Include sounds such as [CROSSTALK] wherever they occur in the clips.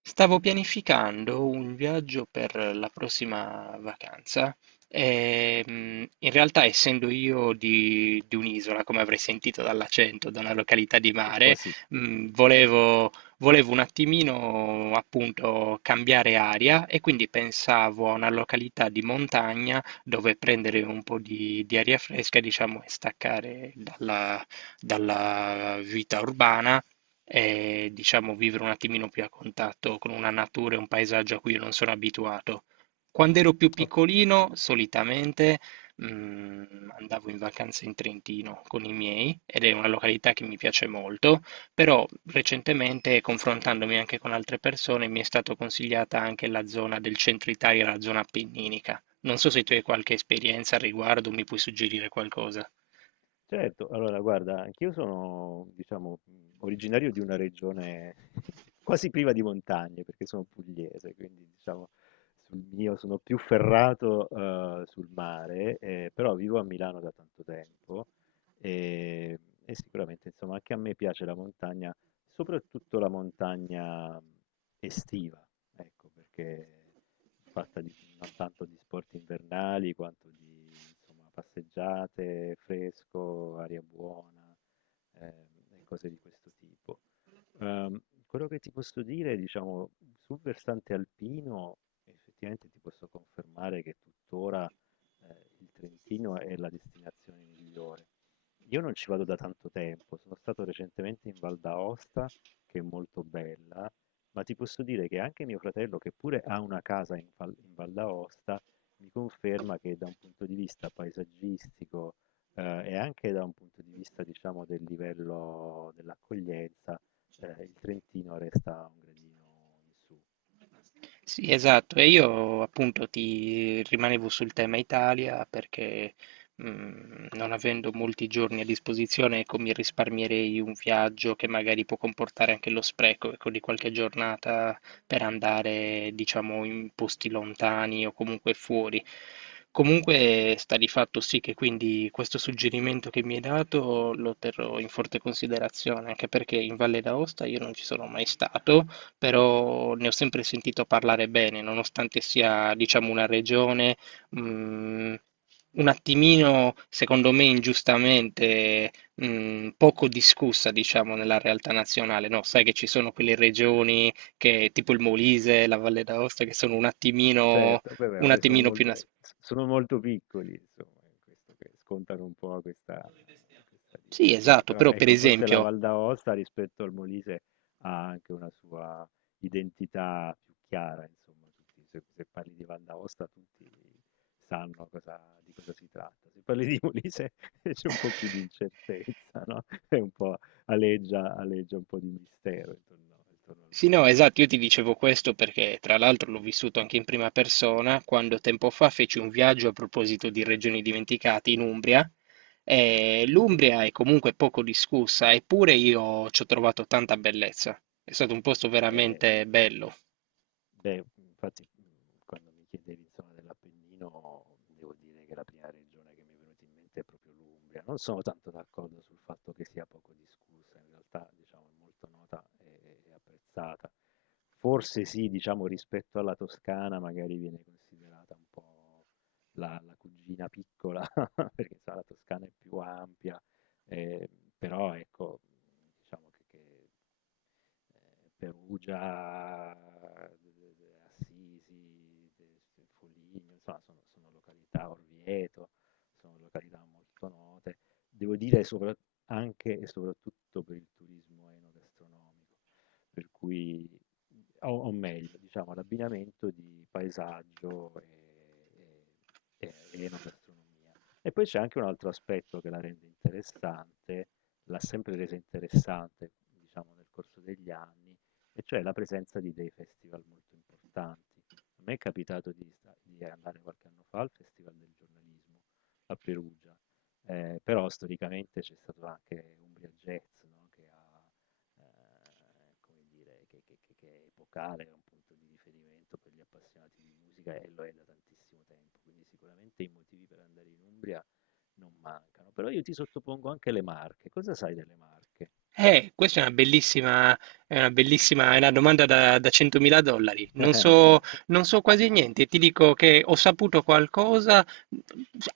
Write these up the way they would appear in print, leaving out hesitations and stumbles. Stavo pianificando un viaggio per la prossima vacanza e in realtà essendo io di un'isola, come avrei sentito dall'accento, da una località di Così. Oh, mare, sì, mm, volevo, volevo un attimino appunto cambiare aria e quindi pensavo a una località di montagna dove prendere un po' di aria fresca, diciamo, e staccare dalla vita urbana e diciamo vivere un attimino più a contatto con una natura e un paesaggio a cui io non sono abituato. Quando ero più ok, piccolino, solitamente andavo in vacanza in Trentino con i miei ed è una località che mi piace molto, però recentemente, confrontandomi anche con altre persone, mi è stata consigliata anche la zona del centro Italia, la zona appenninica. Non so se tu hai qualche esperienza al riguardo, mi puoi suggerire qualcosa. certo, allora guarda, anch'io sono, diciamo, originario di una regione [LAUGHS] quasi priva di montagne, perché sono pugliese, quindi diciamo, sul mio sono più ferrato sul mare, però vivo a Milano da tanto tempo e, e sicuramente, insomma, anche a me piace la montagna, soprattutto la montagna estiva, ecco, perché fatta di non tanto di sport invernali quanto di, insomma, passeggiate, fresco, aria buona e cose di questo tipo. Ehm, quello che ti posso dire, diciamo, sul versante alpino, effettivamente ti posso confermare che tuttora il Trentino è la destinazione migliore. Io non ci vado da tanto tempo, sono stato recentemente in Val d'Aosta, che è molto bella, ma ti posso dire che anche mio fratello, che pure ha una casa in Val d'Aosta, mi conferma che da un punto di vista paesaggistico, e anche da un punto di vista, diciamo, del livello dell'accoglienza, il Trentino resta un gradino in su. Sì, esatto, e io appunto ti rimanevo sul tema Italia perché non avendo molti giorni a disposizione, ecco, mi risparmierei un viaggio che magari può comportare anche lo spreco, ecco, di qualche giornata per andare, diciamo, in posti lontani o comunque fuori. Comunque sta di fatto sì che quindi questo suggerimento che mi hai dato lo terrò in forte considerazione, anche perché in Valle d'Aosta io non ci sono mai stato però ne ho sempre sentito parlare bene, nonostante sia, diciamo, una regione, mh, un attimino, secondo me, ingiustamente, poco discussa, diciamo, nella realtà nazionale, no? Sai che ci Mm. sono quelle regioni che, tipo il Molise, la Valle d'Aosta, che sono Certo, beh, beh, un vabbè, sono attimino più... molto eh, s sono molto piccoli, insomma, in questo che scontano un po' questa Sì, dimensione. esatto, Però però per ecco, forse la esempio... Val d'Aosta rispetto al Molise ha anche una sua identità più chiara, insomma, tutti se parli di Val d'Aosta tutti sanno cosa di cosa si tratta. Se parli di Molise [LAUGHS] c'è un po' più di incertezza, no, è un po' aleggia un po' di mistero intorno al Sì, no, Molise. esatto, io ti dicevo questo perché tra l'altro l'ho vissuto anche in prima persona quando tempo fa feci un viaggio a proposito di regioni dimenticate in Umbria. E Sì, L'Umbria è comunque poco discussa, eppure io ci ho trovato tanta bellezza. È stato un posto beh veramente bello. Beh, infatti, quando mi chiedevi insomma dell'Appennino, devo dire che la prima regione che mi è venuta in mente è proprio l'Umbria. Non sono tanto d'accordo sul fatto che sia poco discussa, in realtà diciamo è molto nota e apprezzata. Forse sì, diciamo rispetto alla Toscana magari viene considerata un po' la cugina piccola, [LAUGHS] perché sai la Toscana è più ampia, eh, però ecco, diciamo che, Perugia, eh, Assisi, Foligno, insomma, sono località, Orvieto, sono località molto note. Devo dire sopra- Anche e soprattutto per il turismo enogastronomico, per cui, o meglio, diciamo, l'abbinamento di paesaggio e enogastronomia. E poi c'è anche un altro aspetto che la rende interessante, l'ha sempre resa interessante, diciamo, nel corso degli anni, e cioè la presenza di dei festival molto importanti. A me è capitato di andare qualche anno fa al Festival del giornalismo a Perugia, però storicamente c'è stato anche Umbria Jazz, no, che ha come dire, che è epocale, è un punto di riferimento per gli appassionati di musica e lo è da tantissimo tempo, quindi sicuramente i motivi per andare in Umbria non mancano. Però io ti sottopongo anche le Marche. Cosa sai delle Marche? Questa è una bellissima, è una bellissima, è una domanda da 100.000 dollari. [LAUGHS] Non so quasi niente, ti dico che ho saputo qualcosa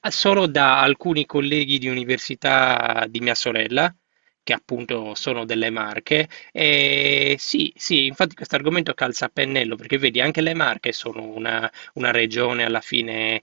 solo da alcuni colleghi di università di mia sorella, che appunto Mh-mh. sono delle Marche. E sì, sì, infatti questo argomento calza a pennello, perché vedi, anche le Marche sono una regione alla fine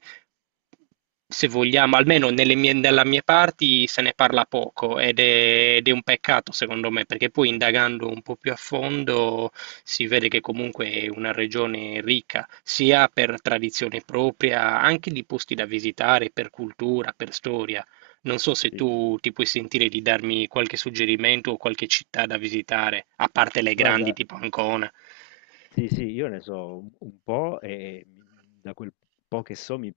se vogliamo, almeno nella mia parte se ne parla poco ed è un peccato secondo me, perché poi indagando un po' più a fondo si vede che comunque è una regione ricca, sia per tradizione propria, anche di posti da visitare, per cultura, per storia. Non so se Sì. tu ti puoi sentire di darmi qualche suggerimento o qualche città da visitare, a parte le grandi Guarda, tipo Ancona. sì, sì, io ne so un po' e da quel po' che so mi,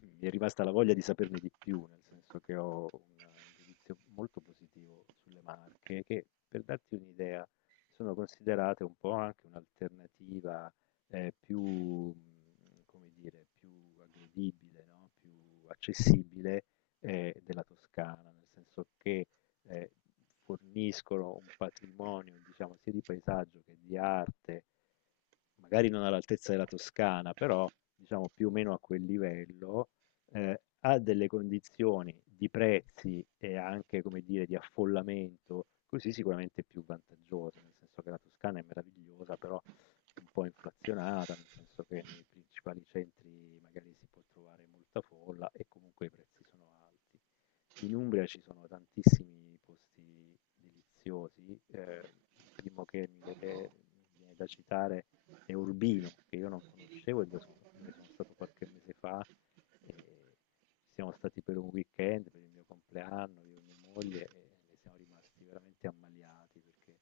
mi è rimasta la voglia di saperne di più, nel senso che ho un giudizio molto positivo sulle Marche, che per darti un'idea sono considerate un po' anche un'alternativa più, come dire, più aggredibile, no? Più accessibile della Toscana, nel senso che eh, forniscono un patrimonio, diciamo, sia di paesaggio che di arte magari non all'altezza della Toscana, però diciamo più o meno a quel livello, eh, ha delle condizioni di prezzi e anche, come dire, di affollamento, così sicuramente più vantaggiosa, nel senso che la Toscana è meravigliosa, però è un po' inflazionata, nel senso che nei principali centri magari si può trovare molta folla e comunque i prezzi sono alti. In Umbria ci sono tantissimi posti deliziosi, il primo che mi viene da citare e Urbino, che io non conoscevo e dove sono stato qualche mese fa. E ci siamo stati per un weekend, per il mio compleanno, io e mia moglie, e ne siamo rimasti veramente ammaliati perché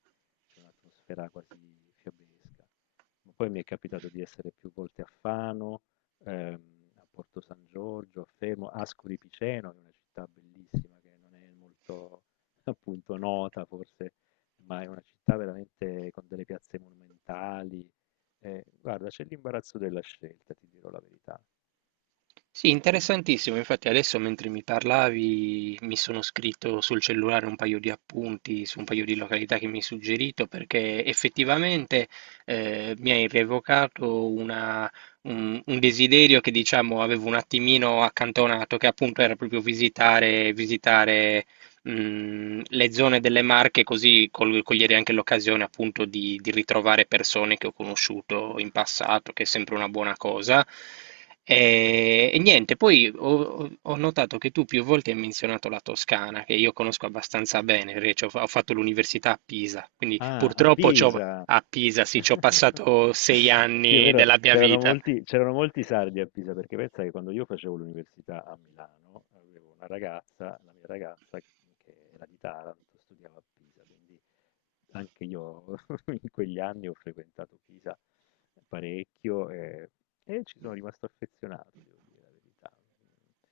c'è un'atmosfera quasi fiabesca. Ma poi mi è capitato di essere più volte a Fano, a Porto San Giorgio, a Fermo, Ascoli Piceno, che è una città bellissima che non è molto [LAUGHS] appunto nota forse, ma è una città veramente con delle piazze monumentali, guarda, c'è l'imbarazzo della scelta, ti dirò la verità. Sì, interessantissimo. Infatti adesso mentre mi parlavi mi sono scritto sul cellulare un paio di appunti su un paio di località che mi hai suggerito perché effettivamente mi hai rievocato un desiderio che diciamo avevo un attimino accantonato, che appunto era proprio visitare le zone delle Marche, così cogliere anche l'occasione appunto di ritrovare persone che ho conosciuto in passato, che è sempre una buona cosa. E niente, ho notato che tu più volte hai menzionato la Toscana, che io conosco abbastanza Sì. bene, perché ho fatto l'università a Pisa, quindi Ah, a purtroppo Pisa! a Pisa, sì, ci ho [LAUGHS] passato sei Sì, è anni vero, della mia c'erano vita. molti, c'erano molti sardi a Pisa, perché pensa che quando io facevo l'università a Milano, avevo una ragazza, la mia ragazza, che era di Taranto, studiava a Pisa, quindi anche io [LAUGHS] in quegli anni ho frequentato Pisa parecchio e ci sono rimasto affezionato, devo dire la verità.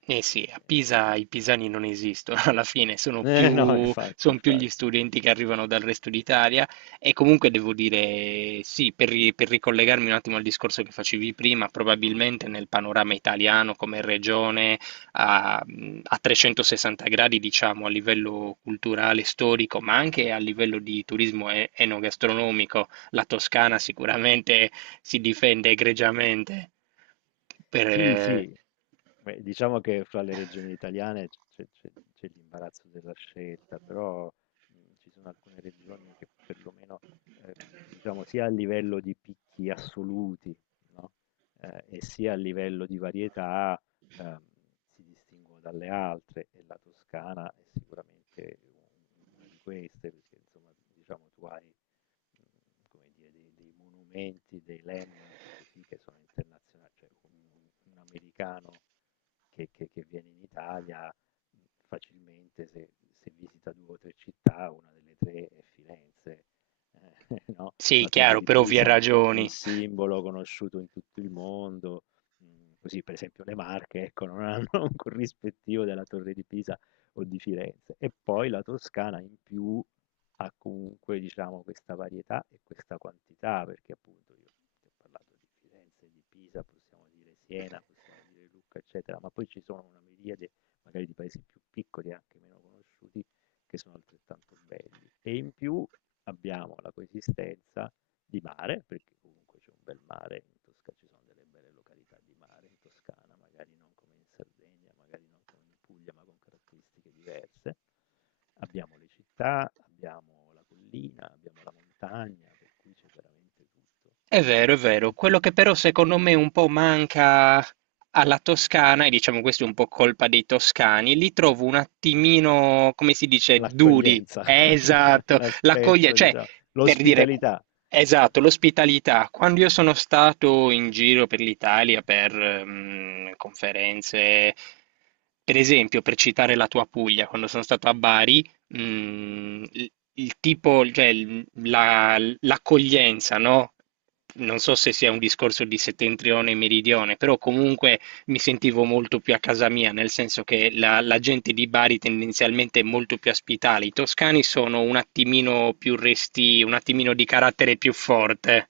Eh sì, a Pisa i pisani non esistono, [LAUGHS] alla fine sono No, più, infatti, son più gli infatti. studenti che arrivano dal resto d'Italia e comunque devo dire sì, per ricollegarmi un attimo al discorso che facevi prima, probabilmente nel panorama italiano come regione a, a 360 gradi, diciamo, a livello culturale, storico, ma anche a livello di turismo enogastronomico, la Toscana sicuramente si difende egregiamente per, Sì, eh, sì, beh, diciamo che fra le regioni italiane c'è l'imbarazzo della scelta, però ci sono alcune regioni che perlomeno, ehm, diciamo, sia a livello di picchi assoluti, no? E sia a livello di varietà, ehm, si distinguono dalle altre, e la Toscana è sicuramente una di queste, perché insomma, diciamo, tu hai come dire, dei monumenti, dei landmark così che sono internazionali, cioè un americano che che viene in Italia, mhmm, facilmente se visita 2 o 3 città, una delle 3 è Firenze. ehm sì, la Torre chiaro, di per ovvie Pisa è un ragioni. simbolo conosciuto in tutto il mondo, così per esempio le Marche, ecco, non hanno [LAUGHS] un corrispettivo della Torre di Pisa o di Firenze. E poi la Toscana in più ha comunque, diciamo, questa varietà e questa quantità, perché appunto io ti ho parlato di Firenze, di Pisa, possiamo dire Siena, possiamo dire Lucca, eccetera, ma poi ci sono una miriade magari di paesi più piccoli, anche meno conosciuti, che sono altrettanto belli. E in più abbiamo la coesistenza di mare, perché comunque c'è un bel mare in Toscana, ci sono delle belle località di mare in Toscana, magari non come in Sardegna, magari non come in Puglia, ma con caratteristiche diverse. Abbiamo le città, abbiamo la collina, abbiamo la montagna, per cui c'è veramente tutto. È vero, è vero. Quello che però secondo me un po' manca alla Toscana, e diciamo questo è un po' colpa dei toscani, li trovo un attimino, come si dice, duri. L'accoglienza, [LAUGHS] Esatto, l'accoglie, l'aspetto, cioè, diciamo, per dire, l'ospitalità. esatto, l'ospitalità. Quando io sono stato in giro per l'Italia per conferenze, per esempio, per citare la tua Puglia, quando sono stato a Bari, Mh-mh. Il tipo, cioè l'accoglienza, no? Non so se sia un discorso di settentrione e meridione, però comunque mi sentivo molto più a casa mia, nel senso che la gente di Bari tendenzialmente è molto più ospitale. I toscani sono un attimino più resti, un attimino di carattere più forte.